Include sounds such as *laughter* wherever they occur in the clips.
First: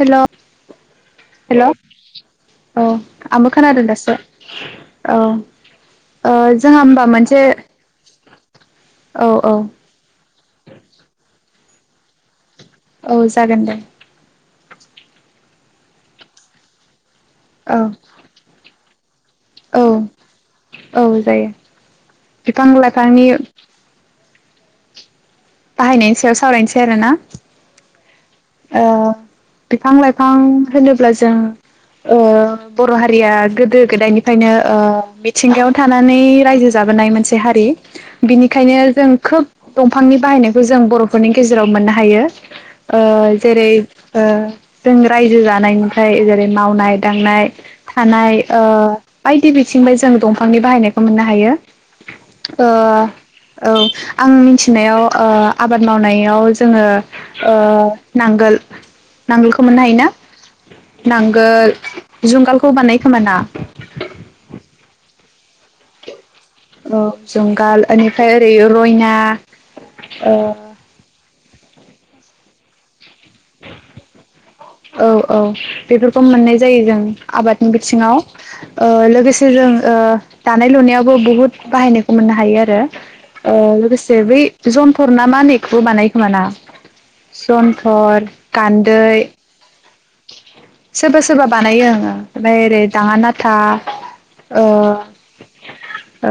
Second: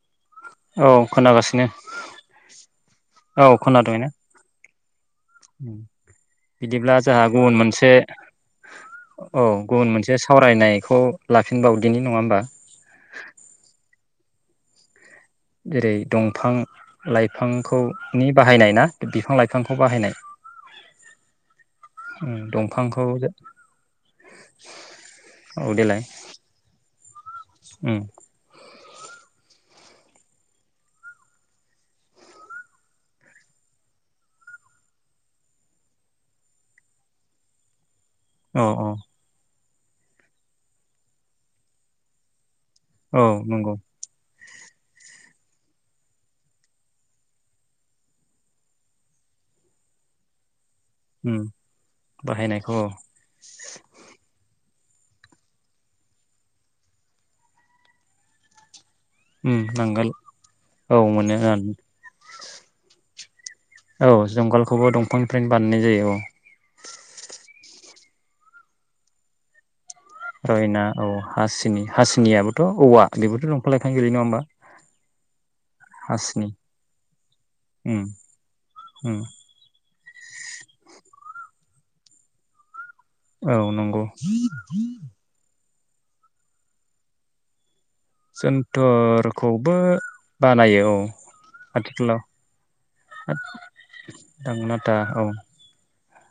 हेल' औ हेल' खोनागासिनो औ औ आंबो खोनादों खोनादोंना दासो औ उम बिदिब्ला जोंहा गुबुन मोनसे औ गुबुन मोनसे सावरायनायखौ ला फिनबावदिनि नङा होमबा औ जागोन दे जेरै दंफां औ लाइफांखौनि बाहायनाय ना बिफां लाइफांखौ औ बाहायनाय औ जायो उम बिफां दंफांखौ लाइफांनि औ देलाय बाहायनायनि सायाव सावरायनोसै आरोना ओ बिफां लाइफां होनोब्ला जों ओ बर' हारिया गोदो गोदायनिफ्रायनो ओ मिथिंगायाव थानानै रायजो जाबोनाय मोनसे हारि औ बिनिखायनो औ जों खोब दंफांनि बाहायनायखौ जों बर'फोरनि गेजेराव मोननो हायो औ जेरै नंगौ ओ जों रायजो जानायनिफ्राय जेरै मावनाय दांनाय थानाय ओ बायदि बिथिंफाय जों दंफांनि बाहायनायख औ मोन हायो ओ बाहायनायखौ औ औ आं मिनथि नायाव ओ आबाद मावनायाव जोङो ओ नांगोल नांगोलखौ मोननो हायोना नांगोल औ मोनो नांगोल जुंगालखौ बानाय खोमाना फ्रायनो बानायनाय जायो औ औ जुंगाल ओनिफ्राय ओरै रयना ओ रयना औ हासिनि हासिनियाबोथ' औवा *unintelligible* औ औ बेफोरखौ हासिनि मोननाय जायो जों आबादनि बिथिङाव ओ लोगोसे जों ओ दानाय लुनायावबो बुहुत बाहायनायखौ मोननो हायो आरो ओ औ नंगौ लोगोसे बै जनफोर ना मानि *unintelligible* बानायखोमाना सन हर गान्दै जोनथोरखौबो बानायो औ सोरबा सोरबा बानायो आङो आथिखालाव ओमफ्राय ओरै दाङा नाथा ओ दांनाथा औ औ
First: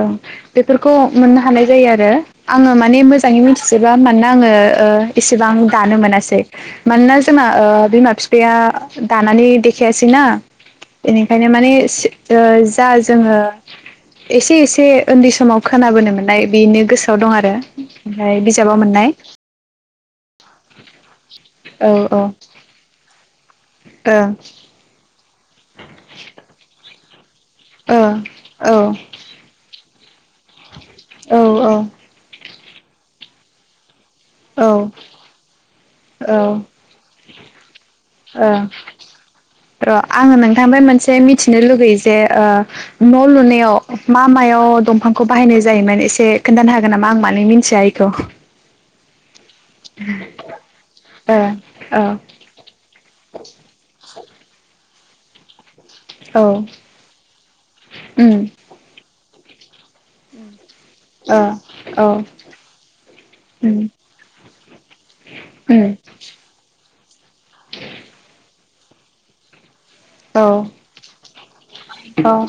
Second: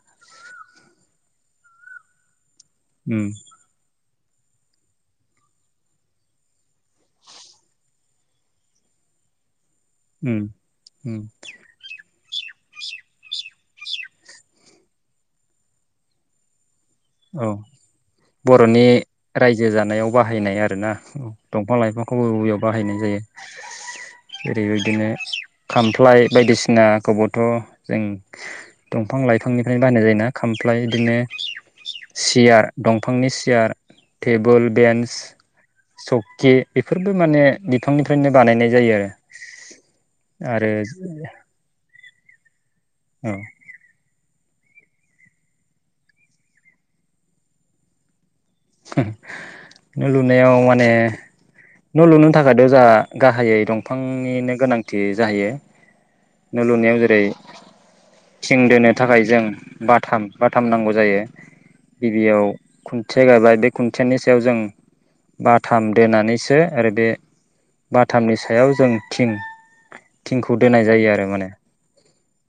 बेफोरखौ मोननो हानाय जायो आरो आङो माने उम मोजाङै मिथिजोबा माने आङो ओ इसेबां दानो मोनासै मानोना जोंना ओ बिमा बिफाया दानानै दे खायासैना उम उम बेनिखायनो माने *unintelligible* दा जोङो एसे एसे उन्दै समाव खोनाबोनो मोननाय बेनो गोसोआव दं औ आरो ओमफ्राय बिजाबाव बर'नि मोननाय रायजो जानायाव बाहायनाय आरो ना दंफां औ लाइफांखौबो औ बबेयाव बाहायनाय जायो ओरैबायदिनो खामफ्लाय बायदिसिना खबद थ' जों ओं ओं औ दंफां लाइफांनिफ्रायनो बानाय जाय ना खामफ्लाय बिदिनो औ सियार दंफांनि सियार औ टेबोल बेन्स सकि औ बेफोरबो माने बिफांनिफ्रायनो ओं बानायनाय जायो आरो र' आङो आरो नोंथांनिफ्राय मोनसे मिथिनो लुगैयो जे आ न औ लुनायाव मा मायाव दंफांखौ बाहायनाय जायोमोन एसे खोन्थानो हागोन नामा आं माने मिन्थिया एखौ *unintelligible* न' लुनायाव माने न' लुनो थाखायथ' जोंहा गाहायै दंफांनिनो गोनां थि जाहैयो औ न' लुनायाव जेरै उम थिं दोनो थाखाय जों बाटाम थाम नांगौ जायो ओ औ उम गिबियाव खुन्थिया गायबाय बे खुन्थियानि सायाव जों उम बाथाम दोनानैसो आरो बे बाथामनिसो सायाव जों थिं थिंखौ दोननाय जायो आरो माने औ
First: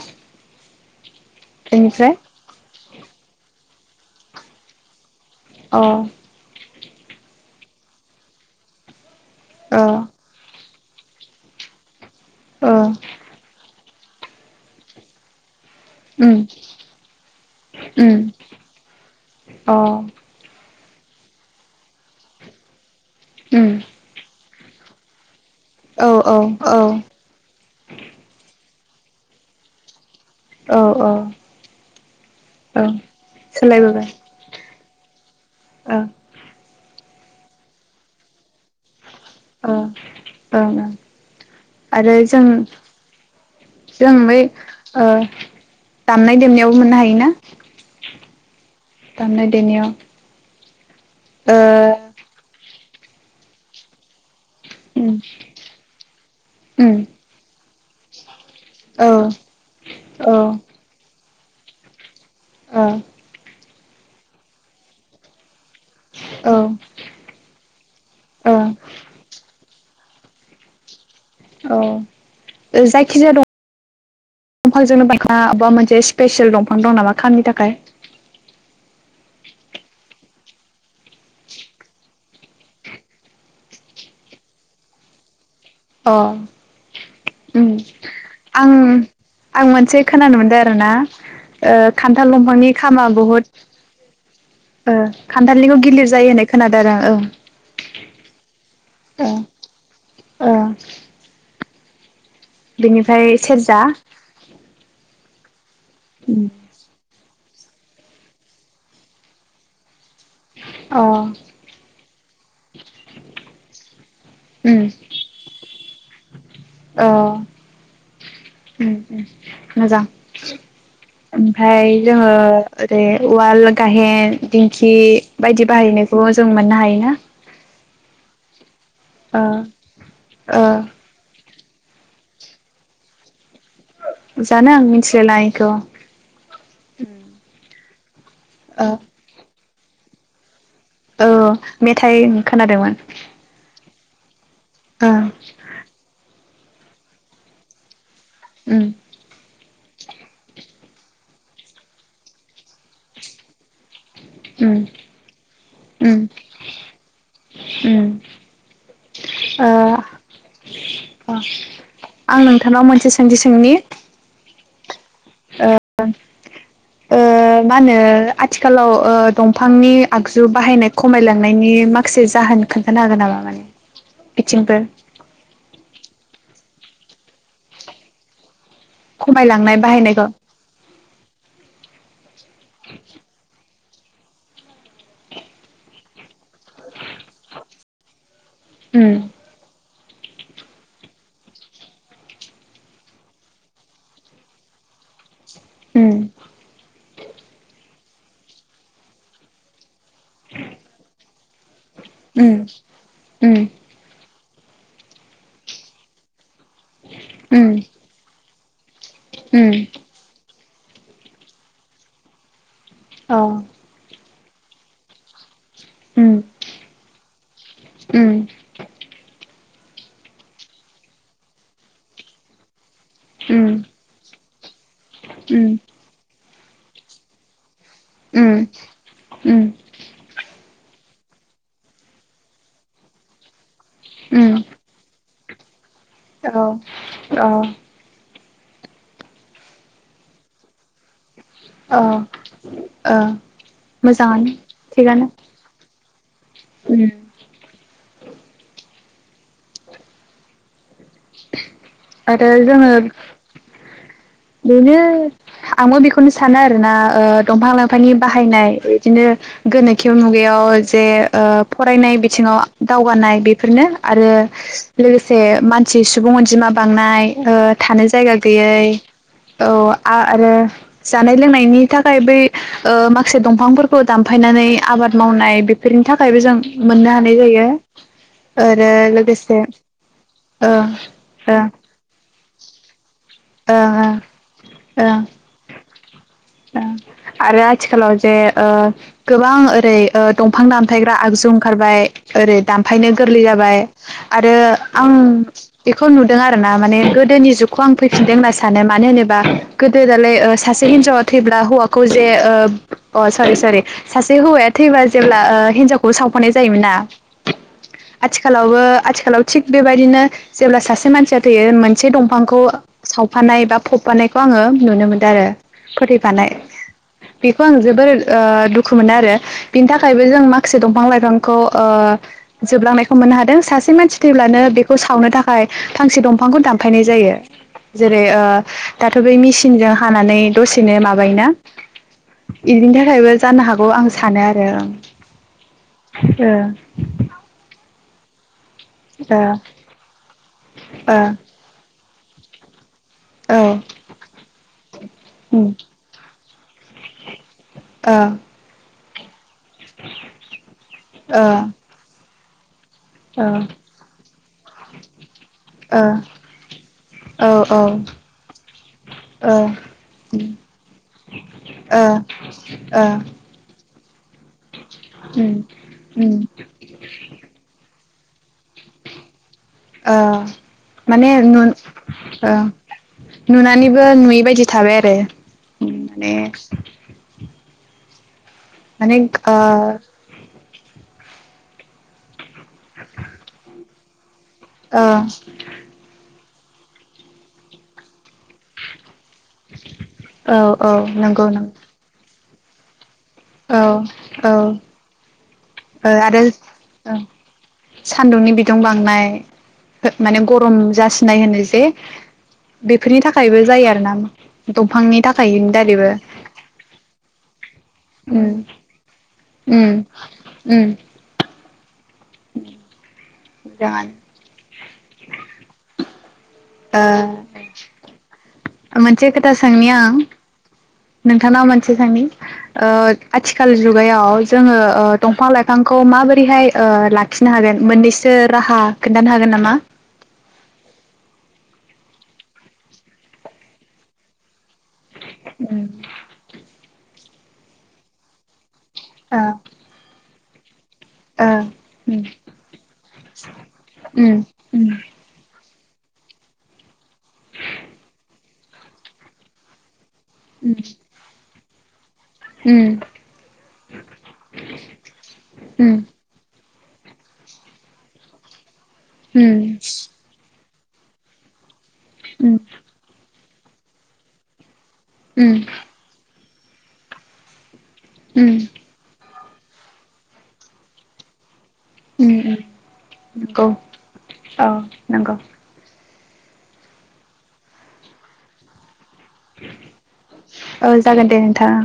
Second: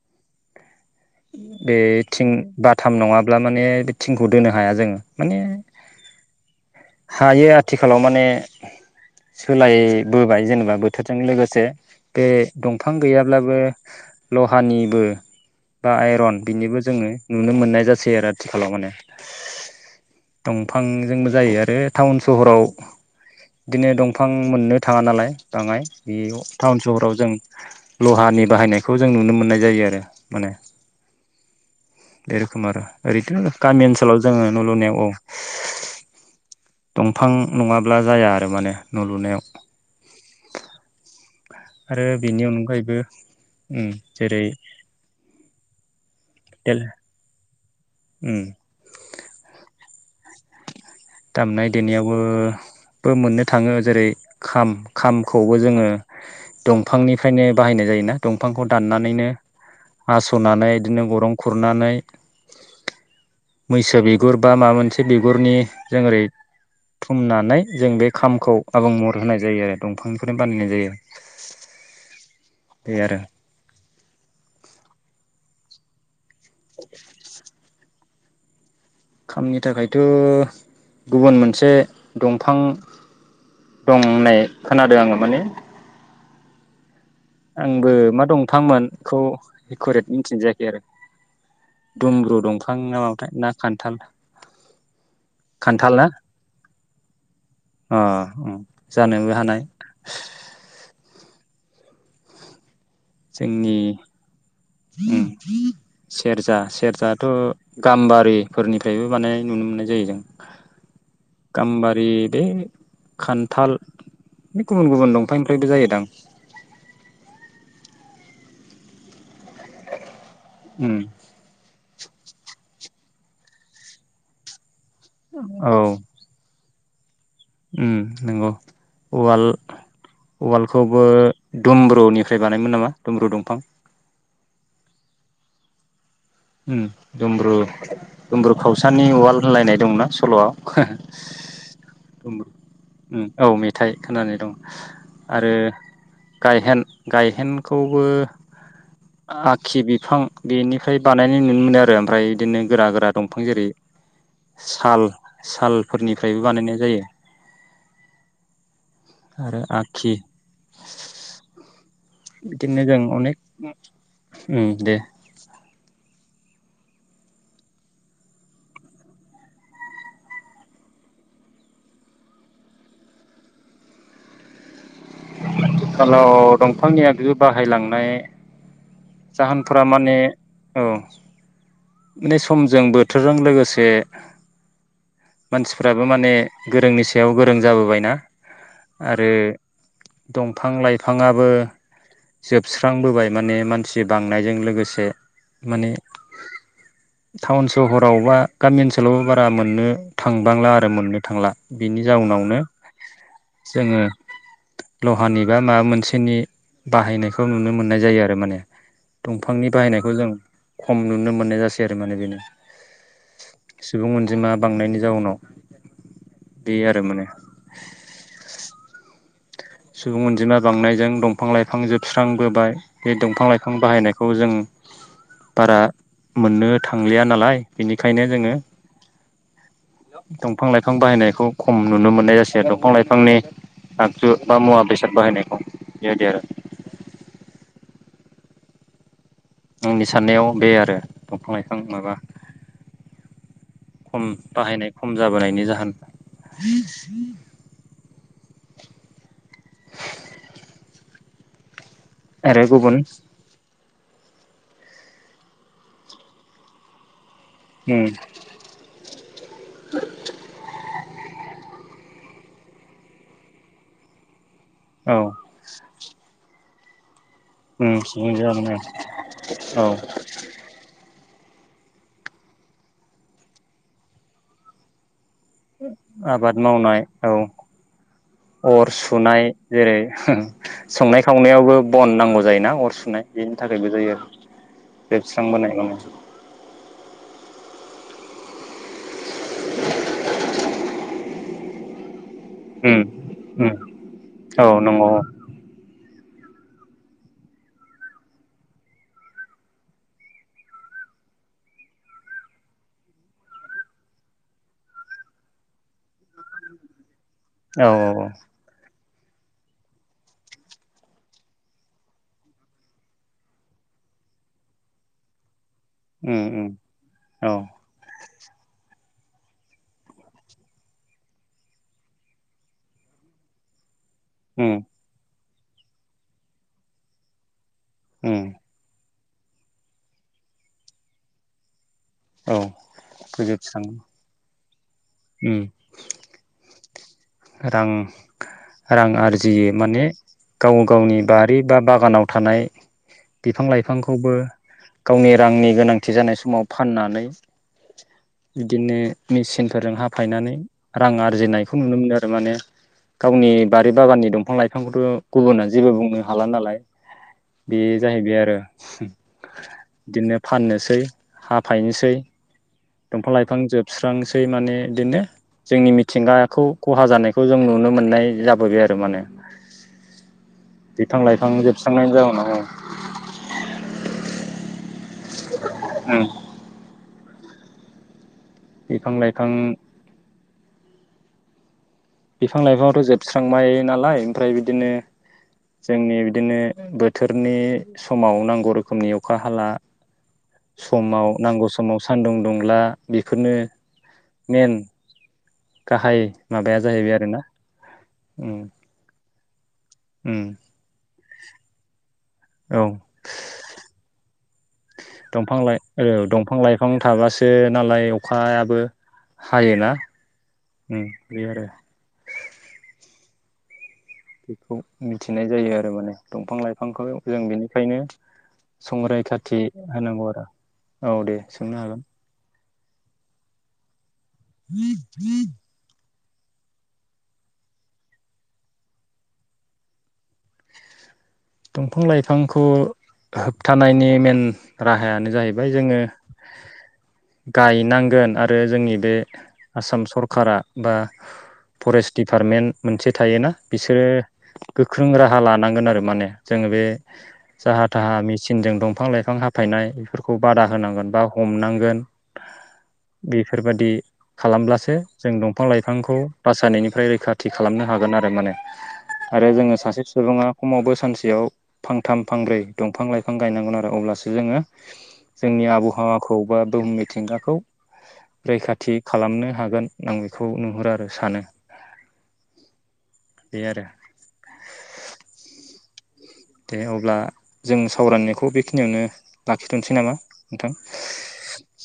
बे बेनिफ्राय थिं बा थाम नङाब्ला माने बे थिंखौ दोनो हाया जों माने औ हायो आथिखालाव माने ओ सोलायबोबाय जेनेबा थोरजों लोगोसे बे दंफां ओ गैयाब्लाबो लहानिबो बा आइरन उम बिनिबो जोङो नुनो मोननाय जासै उम आरो आथिखालाव माने अ उम बिफांजोंबो जायो आरो टाउन सहराव उम बिदिनो दंफां मोननो थाङा नालाय बाङाय औ बे औ टाउन औ सहराव जों लहानि बाहायनायखौ बेखौ जों नुनो मोननाय जायो आरो माने औ बे रोखोम आरो औ ओरैथ' गामि सोलायबोबाय ओनसोलाव जोङो न' लुनायाव औ ओ दंफां नङाब्ला जाया आरो माने न' लुनायाव अ ओं ओं आरो बेनि जों अनगायैबो उम जों बै जेरै ओ दान मोननो हायोना उम दामनाय देनायाव दामनाय ओ देनायावबो बो मोननो थाङो जेरै खाम उम खामखौबो जोङो उम दंफांनिफ्रायनो बाहायनाय जायोना दं बिफांखौ औ दान्नानैनो हास'नानै बिदिनो गरं खुरनानै ओ मैसो बिगुर बा माबा मोनसे बिगुरनि जों ओरै औ थुमनानै जों बे खामखौ ओ आबुं महर होनाय जायो आरो दंफांनिफ्रायनो बानायनाय जायो औ बे आरो जायखिजाया दं दंफांजोंनो बा बबेबा मोनसे *unintelligible* स्पेसियेल दंफां दं नामा खामनि थाखाय खामनि थाखायथ' गुबुन मोनसे दंफां दं होननाय खोनादों आङो माने अ ओम आंबो मा दंफांमोन आं बेखौ आं मोनसे एकुरेट खोनानो मिथिनाय मोनदों जायाखै आरो ना ओ खान्थाल दुमब्रु दंफांनि दंफां ना खामा माबाथाय बहुद ना खान्थाल ओ खान्थालनिखौ खान्थाल ना गिलिर जायो होननाय खोनादों आरो आं औ जानोबो हानाय बेनिफ्राय सेरजा जोंनि *inaudible* सेरजा सेरजाथ' गाम्बारिफोरनिफ्रायबो बानायनाय नुनो मोननाय जायो जों अ गाम्बारि बे खान्थाल बे उम गुबुन गुबुन दंफांनिफ्रायबो जायोदां अ ओम ओम मोजां उम ओमफ्राय जोङो ओरै उवाल गाहेन बायदि बाहायनायखौ जों मोननो हायो *unintelligible* ओम नंगौ ओ उवाल ओ उवालखौबो दुमब्रुनिफ्राय बानायोमोन नामा दुमब्रु दंफां जानो आं मिथिलाय लाङा एखौ ओम दुमब्रु दुमब्रु ओ खावसानि उवाल होनलायनाय दंना सल'आव औ मेथाइ दुमब्रु खोनादोंमोन उम औ मेथाइ खोनानाय दं ओ आरो गायहेन गायहेनखौबो उम आखि बिफां बेनि बानायनाय नुनो मोनो आरो ओमफ्राय बिदिनो गोरा गोरा दंफां जेरै उम साल उम सालफोरनिफ्रायबो बानायनाय जायो उम आरो ओ आखि आं नोंथांनाव मोनसे सोंथि सोंनि ओम दे ओ ओ मा होनो आथिखालाव ओ दंफांनि आगजु बाहायनाय खमायलांनायनि माखासे जाहोन खोन्थानो हागोन नामा माने बिथिंफोर आथिखालाव दंफांनिया बिबो बाहायलांनाय खमायलांनाय जाहोनफोरा माने बाहायनायखौ औ मे समजों बोथोरजों लोगोसे बे मानसिफ्राबो माने गोरोंनिसि सायाव गोरों जाबोबायना उम आरो दंफां लाइफाङाबो जोबस्रांबोबाय माने मानसि बांनायजों लोगोसे माने उम टाउन सहरावबा गामि ओनसोलावबो बारा मोननो थांबांला आरो मोननो थांला बिनि उम जाउनावनो उम जोङो लहानि बा माबा मोनसेनि बाहायनायखौ नुनो उम मोननाय जायो आरो माने औ दंफांनि बाहायनायखौ जों खम नुनो मोननाय जासै आरो माने बेनो औ जिमा बांनायनि जाउनाव औ बे आरो माने सुबुं अनजिमा बांनायजों दंफां-लाइफां जोबस्रांबोबाय बे दंफां-लाइफां बाहायनायखौ जों बारा मोननो थांलिया नालाय बिनिखायनो जोङो दंफां-लाइफां बिफां बाहायनायखौ खम नुनो मोननाय जासै दंफां-लाइफांनि बा मुवा बेसाद बाहायनाय औ औ औ आंनि साननायाव बे आरो दंफां लाइफां माबा औ खम मोजाङानो बाहायनाय खम थिगानो जाबोनायनि जाहोन उम *inaudible* *inaudible* आरो जोङो बेनो आंबो बेखौनो सानो आरोना ओ दंफां उम लाइफांनि बाहायनाय इदिनो गोनोखो मुगायाव जे ओ फरायनाय बिथिङाव दावगानाय बेफोरनो आरो औ लोगोसे मान सि सुबुं अनजिमा बांनाय ओ उम थानो सुबुं जायगा जालांनो गैयै औ आरो जानाय लोंनायनि थाखाय बै ओ माखासे दंफांफोरखौ दानफायनानै आबाद मावनाय बेफोरनि थाखायबो जों आबाद मावनाय मोननो औ हानाय जायो आओरो अर सुनाय लोगोसे ओ नायावबो बन नांगौ जायोना अर सुनाय बेनि ओ थाखायबो ओ जायो ओ जोबस्रांबोनाय आरो आथिखालाव जे ओ गोबां ओरै ओ दंफां दामथायग्रा आगजु ओंखारबाय ओरै उम दानफायनो गोरलै उम जाबाय आरो औ नंगौ आं खौ नुदों आरोना माने गोदोनि जुगखौ आं फैफिनदों होनना सानो मानो होनोबा गोदो दालाय सासे हिनजावा थैब्ला हौवाखौ जे अ सरि सरि सासे हौवाया थैब्ला ओ जेब्ला हिनजावखौबो सावफानाय जायोमोन ना औ औ औ आथिखालावबो आथिखालाव थिग बेबायदिनो जेब्ला सासे मानसिया थैयो मोन से दंफांखौ सावफानाय बा फबफानायखौ आङो नुनो मोनदो आरो उम फोथैफानाय उम औ बेखौ आं जोबोर ओ दुखु मोनो आरो बिनि थाखायबो जों माखासे दंफां लाइफांखौ ओ जोबलांनायखौ मोननो हादों सासे मानसि थैब्लानो उम बेखौ सावनो था फाय फांसे दफांखौ दान फायनाय जायो जेरै ओ उम दाथ' बै मेसिनजों हानानै दसेनो माबायो ना औ इनि थाखायबो जानो हागौ फोजोबस्राङो आं सानो आ उम *unintelligible* ओ रां रां आरजियो माने गाव गावनि बारि बा बागानाव थानाय ओ बिफां लाइफांखौबो गावनि रांनि गोनांथि जानाय समाव फाननानै ओ औ उम बिदिनो मेसिनफोरजों हाफायनानै रां ओ ओ आरजिनायखौ नुनो मोनो आरो थारमाने गावनि बारि बागाननि दं बिफां लाइफांखौथ' गुबुना जेबो ओ औ बुंनो हाला नालाय औ ओ बे ओ जाहैबाय आरो बिदिनो फाननोसै हाफायनोसै ओ दंफां लाइफां जोबस्रांसै माने बिदिनो उम जोंनि उम मिथिंगाखौ जानायखौ जों नु मोननाय जाबोबाय आरो माने ओ बिफां माने लाइफां ओ जोबस्रांनायनि जाउनाव नुनानैबो नुयै बायदि थाबाय आरो माने बिफां माने लाइफां आ बिफां लाइफांथ' जोबस्रांबाय नालाय ओमफ्राय बिदिनो ओ जोंनि बिदिनो बोथोरनि समाव नांगौ रोखोमनि अखा हाला औ औ नंगौ नोंथां टंला औ औ गाहाय आरो माबाया जाहैबाय आरोना सान्दुंनि ओ उम बिदुं बांनाय माने उम गरम जासिनाय होनो जे औ बेफोरनि थाखायबो जायो आरो ना दंफांनि थाखाय दंफां लाइ दारैबो औ दंफां लाइफां थाबासो नालाय उम अखायाबो उम हायोना उम *unintelligible* *inaudible* मोजाङानो बेखौ मिथिनाय जायो आरो माने दंफां ओ लाइफांखौ जों बेनिखायनो मोनसे खोथा संरैखाथि सोंनि आं होनांगौ आरो औ दे नोंथांनाव सोंनो मोनसे हागोन साननि ओ आथिखाल जुगायाव जोङो ओ दंफां लाइफांखौ माबायदि रैहाय ओ लाखिनो हागोन मोननैसो राहा खोन्थानो हागोन नामा दंफां लाइफांखौ होबथानायनि मेन राहायानो जाहैबाय ओ जोङो गायनांगोन आरो जोंनि बे आसाम सर खारा बा ओ फरेस्ट उम दिडिपार्टमेन्ट मोनसे थायोना बिसोरो उम गोख्रों उम राहा लानांगोन आरो फोर माने जोङो बे जाहा थाहा मेचनजों दंफां लाइफां हाफायनाय खौ बादा होनांगोन बा हमनांगोन । गोन उम बेफोरबायादि खालामब्लासो जों उम दंफां-लाइफांखौ बासानायनि ओमफ्राय रैखाथि खालामनो हागोन आरो माने आरो जोङो सासे सुबुङा खमावबो सानसे बेयाव फांथाम फांब्रै दंफां-लाइफां बिफां गायनांगोन आरो अब्लासो जोङो उम जोंनि आबहावाखौ खौ बा बुहुम मिथिंगाखौ रैखाथि खालामनो हा हागोन आं बेखौ नुहुरो आरो सानो । नंगौ आरो औ नंगौ दे अब्ला जों सावरायनायखौ बेखिनियावनो लाखिथ'सै नामा नोंथां? औ जागोन दे नोंथां